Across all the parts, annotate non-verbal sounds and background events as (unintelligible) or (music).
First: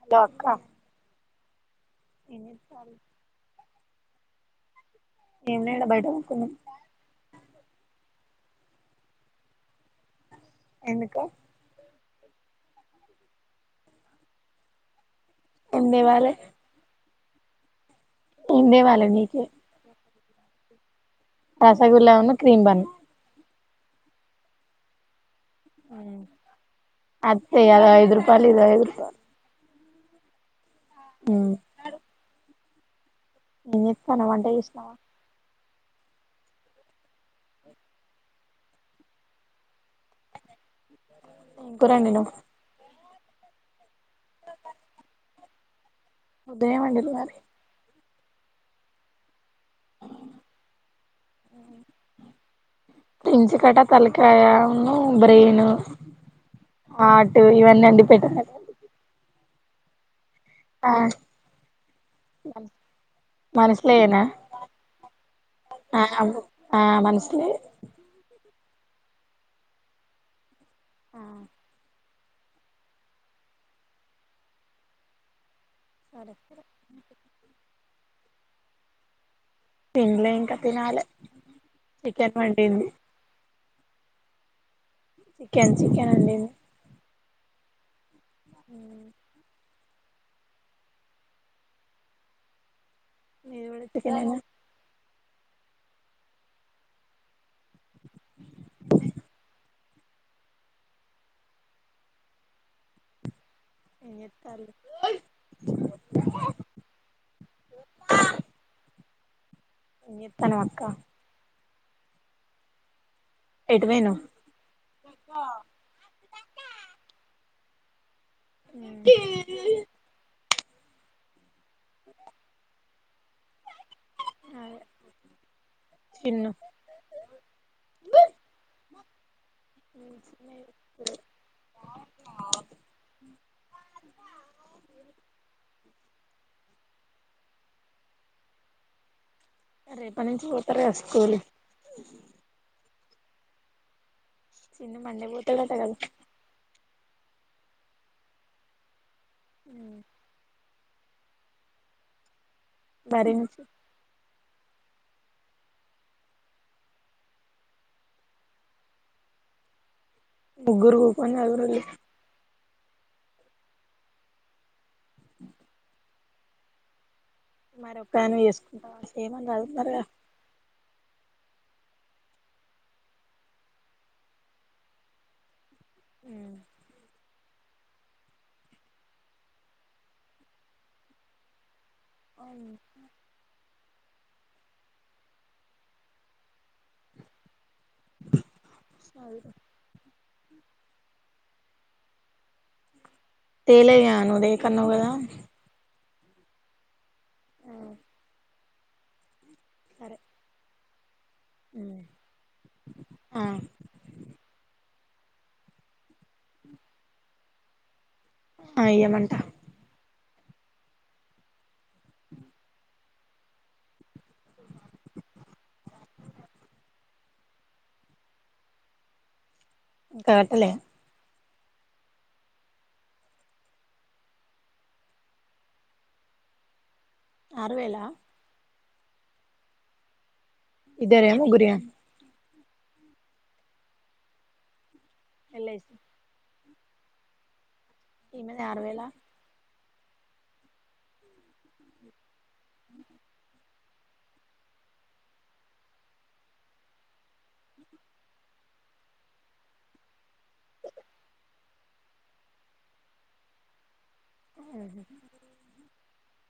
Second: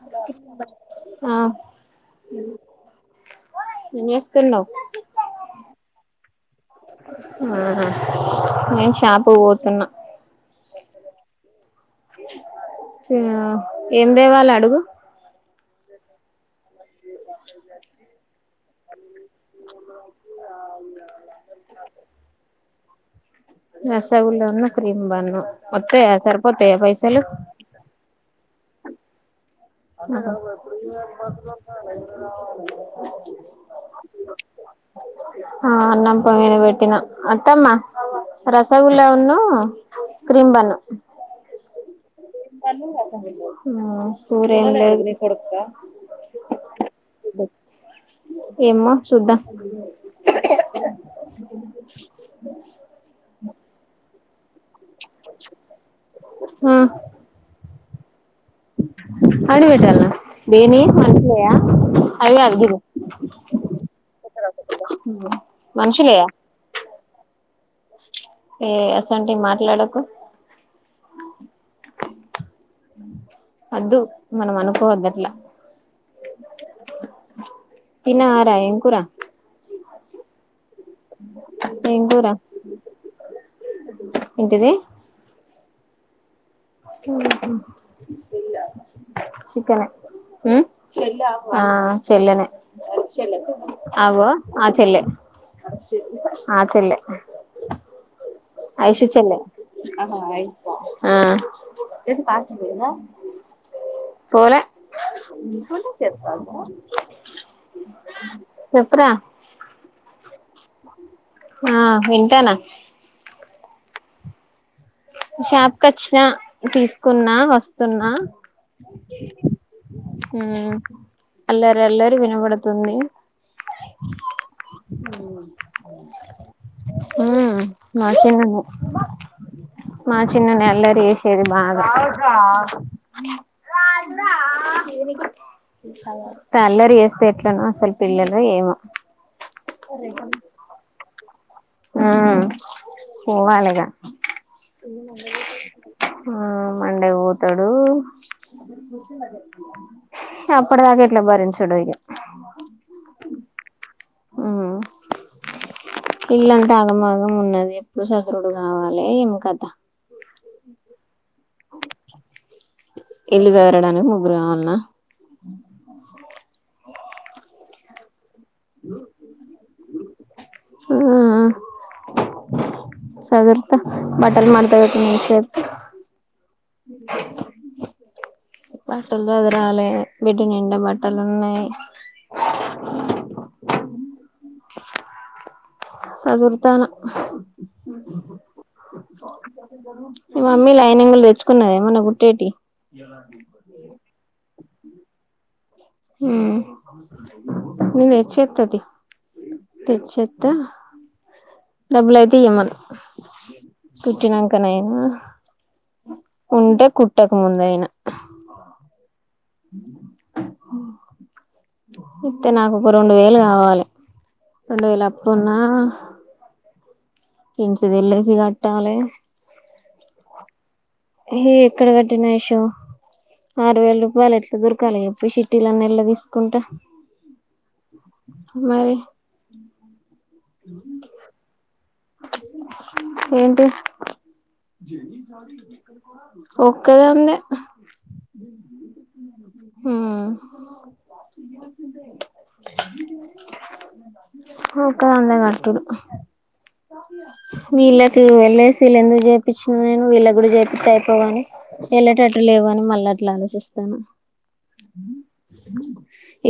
Hello అక్క ఆ ఏం చేస్తా ఏం చేస్తునవ్ ఏం లే ఇడ బయట కుకున్నాం ఆహా నేను షాపు పోతున్నా ఎందుకు తే ఏం దేవాలా అడుగు ఏం దేవాలే ఏం తేవాలే నీకే రసగుల్లాను క్రీమ్ బన్ రసగుల్లాను క్రీమ్ బన్ను వత్తాయా సరిపోతాయా పైసలు హె అది ఐదు రూపాయలు ఇది ఐదు రూపా అహ నేను చేతన్నావ్ వంట చేసినవా ఆ అన్నం పొయ్యి మీద పెట్టినా అత్తమ్మా రసగుల్లాను క్రీమ్ బన్ ఏం కూర వండినావ్ ఆ కూర ఏం లేదు ఉదయం వండిళ్ళు మరి ఎమ్మా చూద్దా తెంచు కట తలకాయను బ్రెయిన్ ఆ హార్ట్ ఇవన్నీ వండి పెట్టన అండిపెట్టాలా నేనేం ఆ అంట్లాయా అవే అగ్గి మనసులేయేనా వి ఆ మనుషులేయా ఆ మనసులే ఏ అసంటివి మాట్లాడకు ఆ అద్దు మనం అనుకోవద్దు అట్లా కరెక్టే తిన్నావా రా ఏం కూరా తిన్లే ఇంకా తినాలి ఏం కూర చికెన్ వండింది ఏంటిది చికెన్ చికెన్ వండిం ఓహో చికెనే హ్మ్ అ చెల్లనే మీది కూడా అవు చికెనేనా ఆ చెల్లె ఆ చెల్లె ఐషు చెల్లె ఆ ఏం పోలే చేత్తాల్లు చె చెప్పురా ఎం చేట్టానావ్ అక్క ఆ వింటానా అటువెనావ్ షాప్ కచ్చినా తీసుకున్నా వస్తున్నా అదే హ అల్లరల్లారి వినపడుతుంది చిన్ను ఆ మా చిన్నునే మా చిన్ననే అల్లరి వేసేది బాగా ఆల్లరు చేస్తే ఎట్లను ఏమో అసలు పిల్లలు ఏమ రేపటి నుంచి పోతారు కదా స్కూల్ కి ఆ పోవాలిగా చిన్ను మండే పోతాడట కదా ఆ మండే పోతాడు. అపటిదాక ఎట్ల భరించుడో ఇగ బరించు ఆ ఇల్లంతా ఆగమాగం ఉన్నది. ఎప్పుడు సర్దుడు కావాలి ఏం కథ ముగ్గురు కుకొని సదురిల్లిగా ఇల్లు సర్దడానికి ముగ్గురు కావల్నా మరిొ ఒకదానివే చేసుకుంటావ చేయమనురదు ఉన్నారుగా ఆ సదుర్త బట్టలు మత నం సేత (unintelligible) ఆ బట్టలు చదిరాలి. బెడ్ నిండా బట్టలు ఉన్నాయి. అవును సదుర్థాన సదురు మీ మమ్మీ లైనింగులు తెచ్చుకున్నద ఏమన్నా గుట్టేటి హమ్ తేలే ఇగ నువ్వు దేక అన్నావ్ కదా హ నేను తేచ్చ ఎత్తదియి. తెచ్చ సరే ఎత్త డబ్బులు అయితే ఇయ్యమను. కుట్టినాక నయినా ఉంటే కుట్టక ముందయినా ఆ ఇయ్యమంట ఇత్తే నాకు ఒక రెండువేలు కావాలి. రెండు వేలు అప్పుఉన్న అ పెంచి (unintelligible) ఎల్ ఐ సి కట్టాలె. ఇంకా కట్టలే ఎ హే ఎక్కడ కట్టినా ఈషో ఆరు వేల రూపాయలు ఎట్లా దొరకాలి ఎప్పుడు షీట్టీలన్నీ ఎళ్లా తీసుకుంటే ఆరువెలా మరి అ ఇద్దరీయా ఆ ముగ్గురియా ఏంటి ఎల్ఐసి ఒక్కదాందే ఉమ్ అ ఓకదాందే కట్టుడు వీళ్లకు ఎల్ఐసి లేందుకు చేర్పించిన నేను వీళ్ళ కూడా జరిపితే అయిపోవు గాని ఎల్లటట్లు లేవు అని మళ్ళీ అట్లా ఆలోచిస్తాన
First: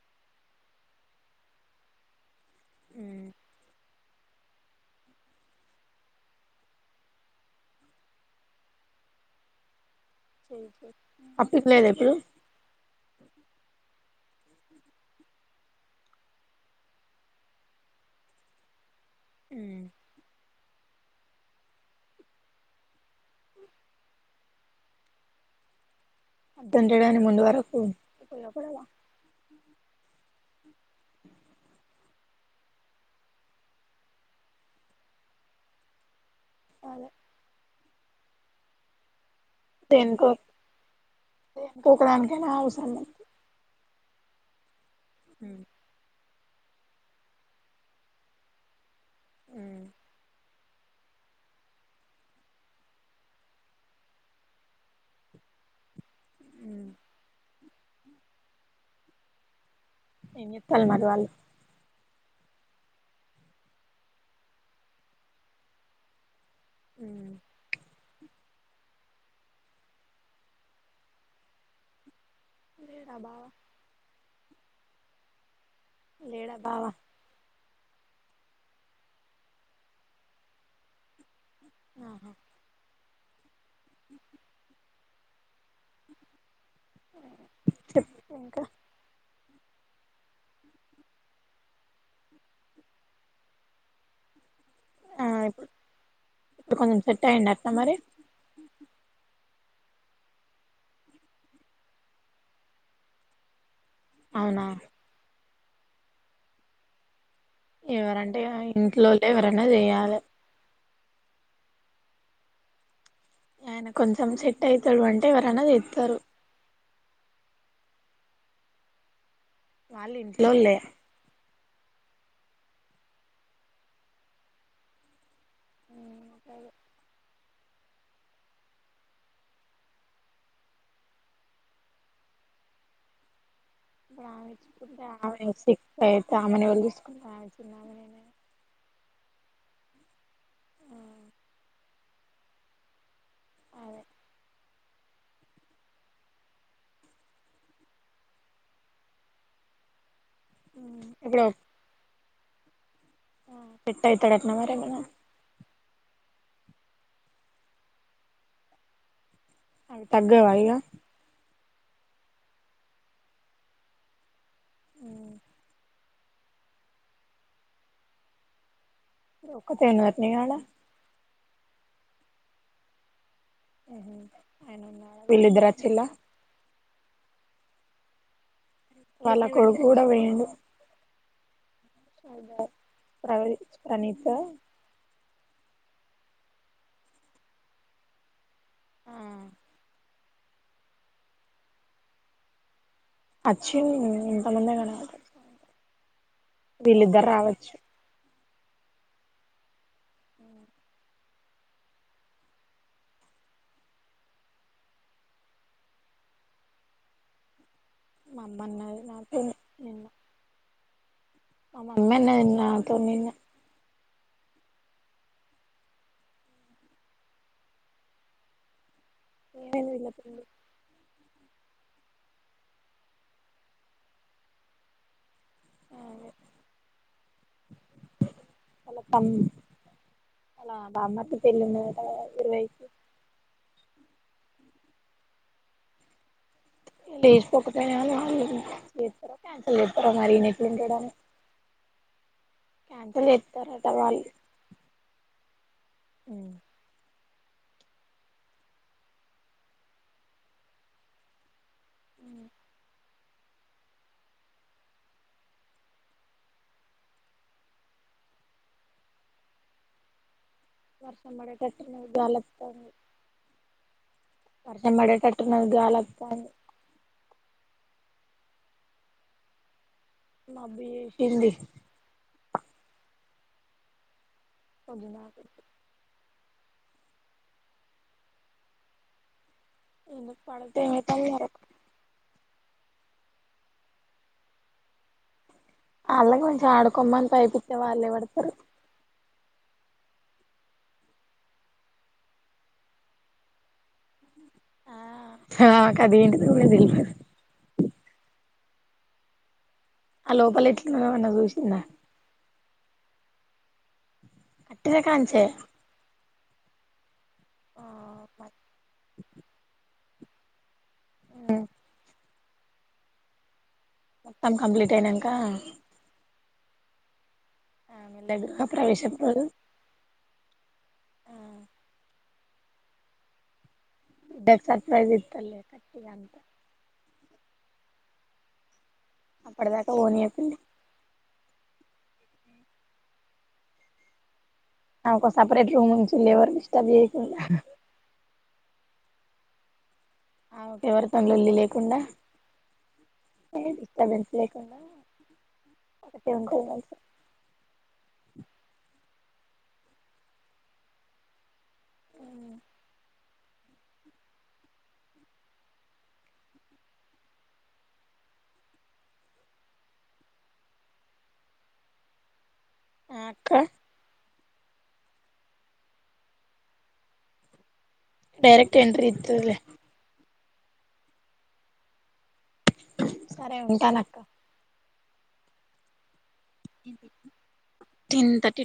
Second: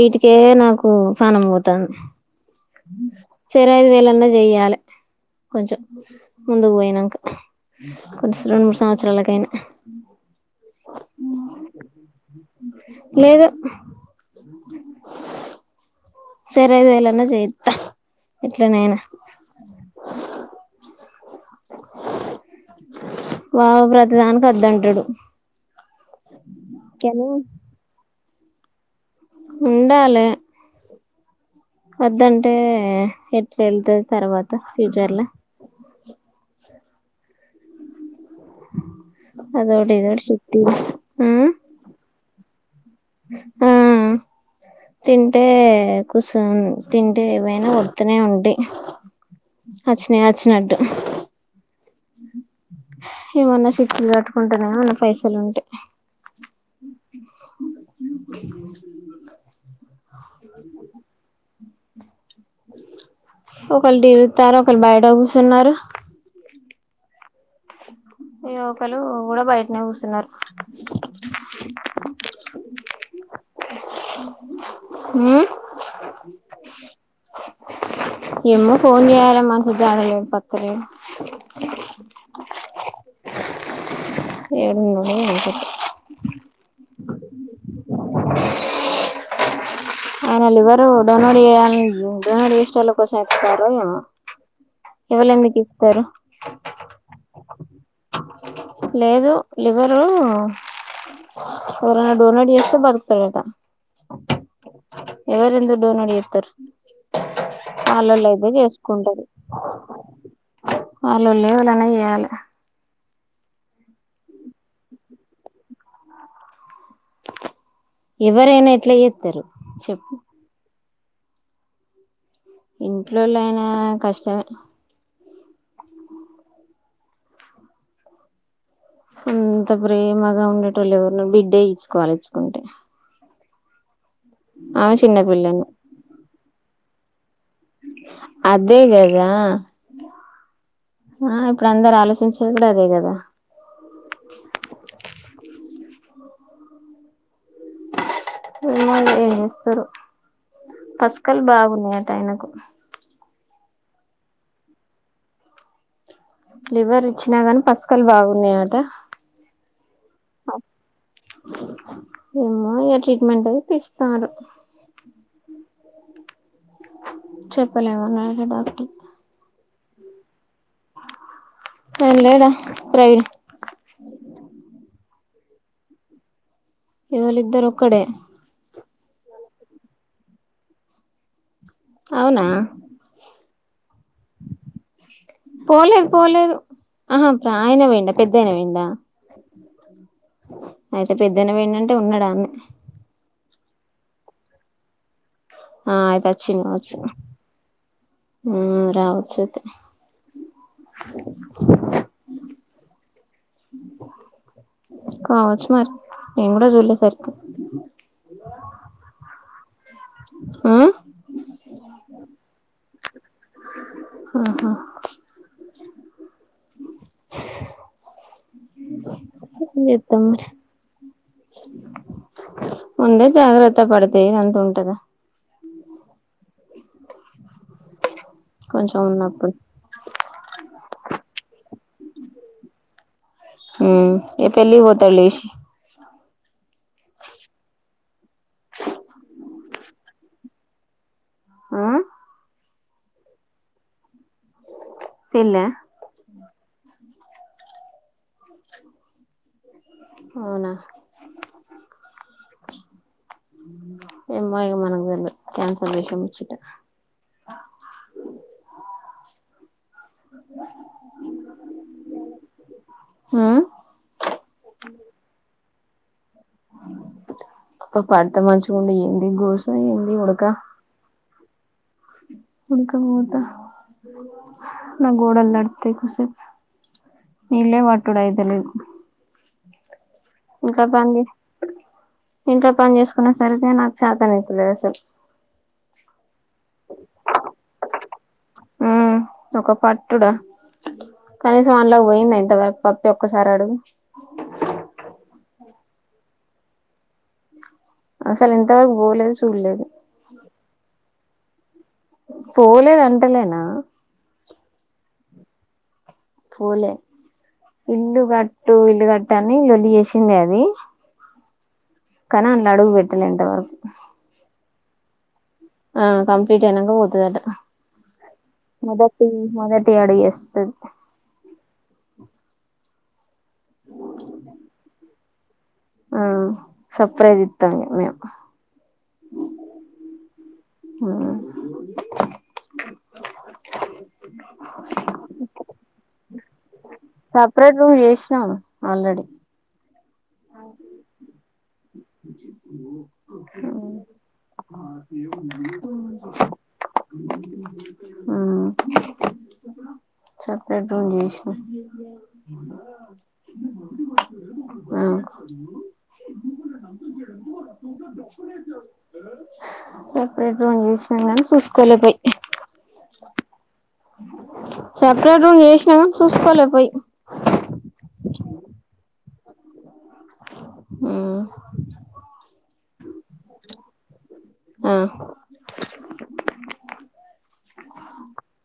ఈటికే నాకు పాణం పోతాంది చిరి ఐదువేలన్నా చెయ్యాలి కొంచెం ముందుకు పోయినాక కొంచెం రెండు మూడు సంవత్సరాలకయినా అప్పికలేదా ఇప్పుడు లేదు సరే ఐదువేలన్నా చేయిద్దా ఎట్లనేనా ఉ బావ ప్రతిదానికి వద్దంటడు అట్టంటాడని కానీ ముందు వరకు వరకుక్కడ ఉండాలే హమ్ వద్దంటే ఎట్లా ఎళ్తది తర్వాత ఫ్యూచర్ లో అదే అదొకటి ఇదొకటి దేనికో చిట్టీలు ఉ దేనికో ఒకదానికైనా అవసరమే ఆ తింటే కూసోన్ తింటే ఏవైనా ఓడ్తనే ఉంటాయి అచినయ్ అచ్చినట్టు ఏమన్నా చిట్టీలు కట్టుకుంటున్నే ఏమన్నా పైసలు ఉంటేయి ఆ హమ్ ఏం చేత్తాలు మరి వాళ్ళు ఒకరు టీవీ చూస్తారు ఒకరు బయట కూర్చున్నారు అ ఇక ఒకరు బయటనే కూర్చున్నారు వచ్చిండా బావ ఉ లేడ బావా ఏమ్మో ఫోన్చేయాల మనిషి జాడలేడు పత్తలేడు ఆహా ఏడున్నాడో ఏం కథో చెప్పు ఇంకా ఆయన లివరు డొనేట్ డొనేట్ చేసే వాళ్ల గురించి వెతుకుతారు ఆ ఎవళెందుకు ఇప్పుడు ఇస్తారు ఇప్పుడు కొంచెం సెట్టయిండ అక్క మరి లేదు లివరు ఎవరన్న డోనేట్ చేస్తే బర్తాడట అవునా ఎవరెందుకు డోనెట్ చెత్తరు వాళ్ళొల్లు ఎవరంటే అయితే చేసుకుంటది ఇంట్లోలే ఎవరైనా చేయాలి అల్లోళ్ళే ఎవలన్న చేయలే ఆయన కొంచెం సెట్ అవుతాడు అంటే ఎవరైనా చెత్తరు ఎవరైనా ఎట్లా చేస్తారు చెప్పు వాళ్ళు ఇంట్లోళ్ళే ఇంట్లోలయినా కష్టమే అంత ప్రేమగా ఉండేటోళ్ళు ఎవరినో బిడ్డే ఇచ్చుకోవలే ఇచ్చుకుంటే ఇప్పుడు ఆమె ఇచ్చుకుంటే చిన్న ఆమె పిల్లని సిక్ అయితే ఆమెను ఎవలు చుసుకుంట్ ఆమె చిన్న అదే కదా ఆ ఇప్పుడు అందరు ఆలోచించేది కూడా అదే కదా అదే ఏమో ఏం చేస్తరో పస్కాలు ఇప్పుడు బాగున్నాయట ఆయనకు ఆ సెట్ అయితాడట్నా మరి ఏమన్నా లివర్ ఇచ్చినా గాని పసుకాలు బాగున్నాయట అవి తగ్గవ ఇగ ఏమ్మో ఇగ ట్రీట్మెంట్ అవి ఇస్తరు మ్ చెప్పలేమన్నడట డాక్టర్ ఒక్కతె ఉన్నదాట్నా ఇగ ఆయన లేడా ప్ర (unintelligible) వీళ్ళిద్దరోచ్చిళ్ళ ఎవలిద్దారు ఒక్కడే వాళ్ళ కొడుకు కూడా పోఇండు అవునా (unintelligible) ప్ర ప్రనితో పోలేదు పోలేదు ఆహా ఆయన పోఇండ పెద్దయన పోఇండ అయితే పెద్దైనే పొఇండంటే ఉన్నాడు ఆన్నే అచ్చిన్ ఇంతముందే కనవడ్ ఆ అయితే వచ్చిండు కావచ్చు రావచ్చు మ్ రావచ్చు అయితే కావచ్చు మరి నేను కూడా చూలేసరిగ మా అమ్మ అన్నది నాతోని చెప్ (unintelligible) ఆ మ అమ్మి అన్నది నాతోని నిన్న ఆహా ఏం ఏమైంది చేతం వీళ్ళతోని మరి ముందే జాగ్రత్త పడితె ఇదంతా ఉంటద వాళ్ళ కొంచెం తం ఉన్నప్పుడు వాళ్ళ బామ్మర్ది పెళ్ళి ఉన్నదాట కదా ఇరవైకి మ్ ఇగ పెళ్ళికి పోతాడు లేశి లేచి పోకపోయినా కాని క్యాన్సిల్ చేత్తరో మరి ఈయన ఎట్లుంటడని ఆ క్యాన్సల్ చేత్తరట వాళ్ళు పెళ్ల ఉ అవునా ఏమో ఇగ మనకు తెలీదు క్యాన్సర్ విషయం ఇచ్చట వర్షం పడేటట్టు ఉన్నది గాలి వత్తంది ఆ వర్షం పడేటట్టు ఉన్నది గాలి వత్తంది అ పడితే మంచిగుండు ఏంది గోస ఏంది ఉడక ది (unintelligible) ఉడక బోత నా పొద్దుదాక గోడల్ దడుప్ తే కోసేపు నీళ్ళే పట్టుడు అయితలేదు నేను ఇంకా పనిచేయ్ ఇంకా పని చేసుకున్న సరికి నాకు చేత అయితలేదు అసలు అళ్లా కొంచెం ఆడుకోమ్మని అంటే పైపు ఇత్తే వాళ్ళే పేడతారు ఆ ఒక పట్టుడా కనీసం అనలో పోయింది ఇంతవరకు పప్పి ఒక్కసారి అడుగు ఆ (unintelligible) అసలు ఇంతవరకు పోలేదు చూడలేదు ఆ లోపల ఎట్లున్నాదొ మోన్నా చూసిందా పోలేదు అంటలేనా వట్టిదా కాంచే పోలే ఇల్లు కట్టు ఇల్లు కడుతంది లొల్లి చేసింది అది అ కానీ అళ్ళు అడుగు పెట్టాలే ఎంతవరకు మొత్తాం కంప్లీట్ అయినంక ఆ కంప్లీట్ అయనంక పోతది ఆట ఆమె దగ్గర ప్రవేశం మొదటి రోజు మొదటి ఆడుగు వేస్తది ఓ డ్రెస్ సర్ప్రైజ్ ఇత్తది లే అక్క ఆ సర్ప్రైజ్ ఇత్తం మేము అప్పటిదాకా పోనీయ కుండి ఆ నాకు సపేరేట్ రుమ్ (unintelligible) సపరేట్ రూమ్ చేసినాం ఆల్రెడీ ఆమెతో ఎవ్వరితో లోల్లి లేకుండా ఏ డిస్టబెన్స్ లేకుడా ఒకతే ఉంటే మంచిది ఆ సపరేట్ రూమ్ చేసినం ఆ తూ దని సపరేట్ రూమ్ చేసినాం కానీ చూసుకోలే పోయి అక్క సపరేట్ రూమ్ చేసినాము కాని చూసుకోలే పోయి డైరెక్ట్ ఎంట్రీ ఇత్తది లే ఉ సరే ఉంటాను అక్క ఆ టెన్ థర్టీ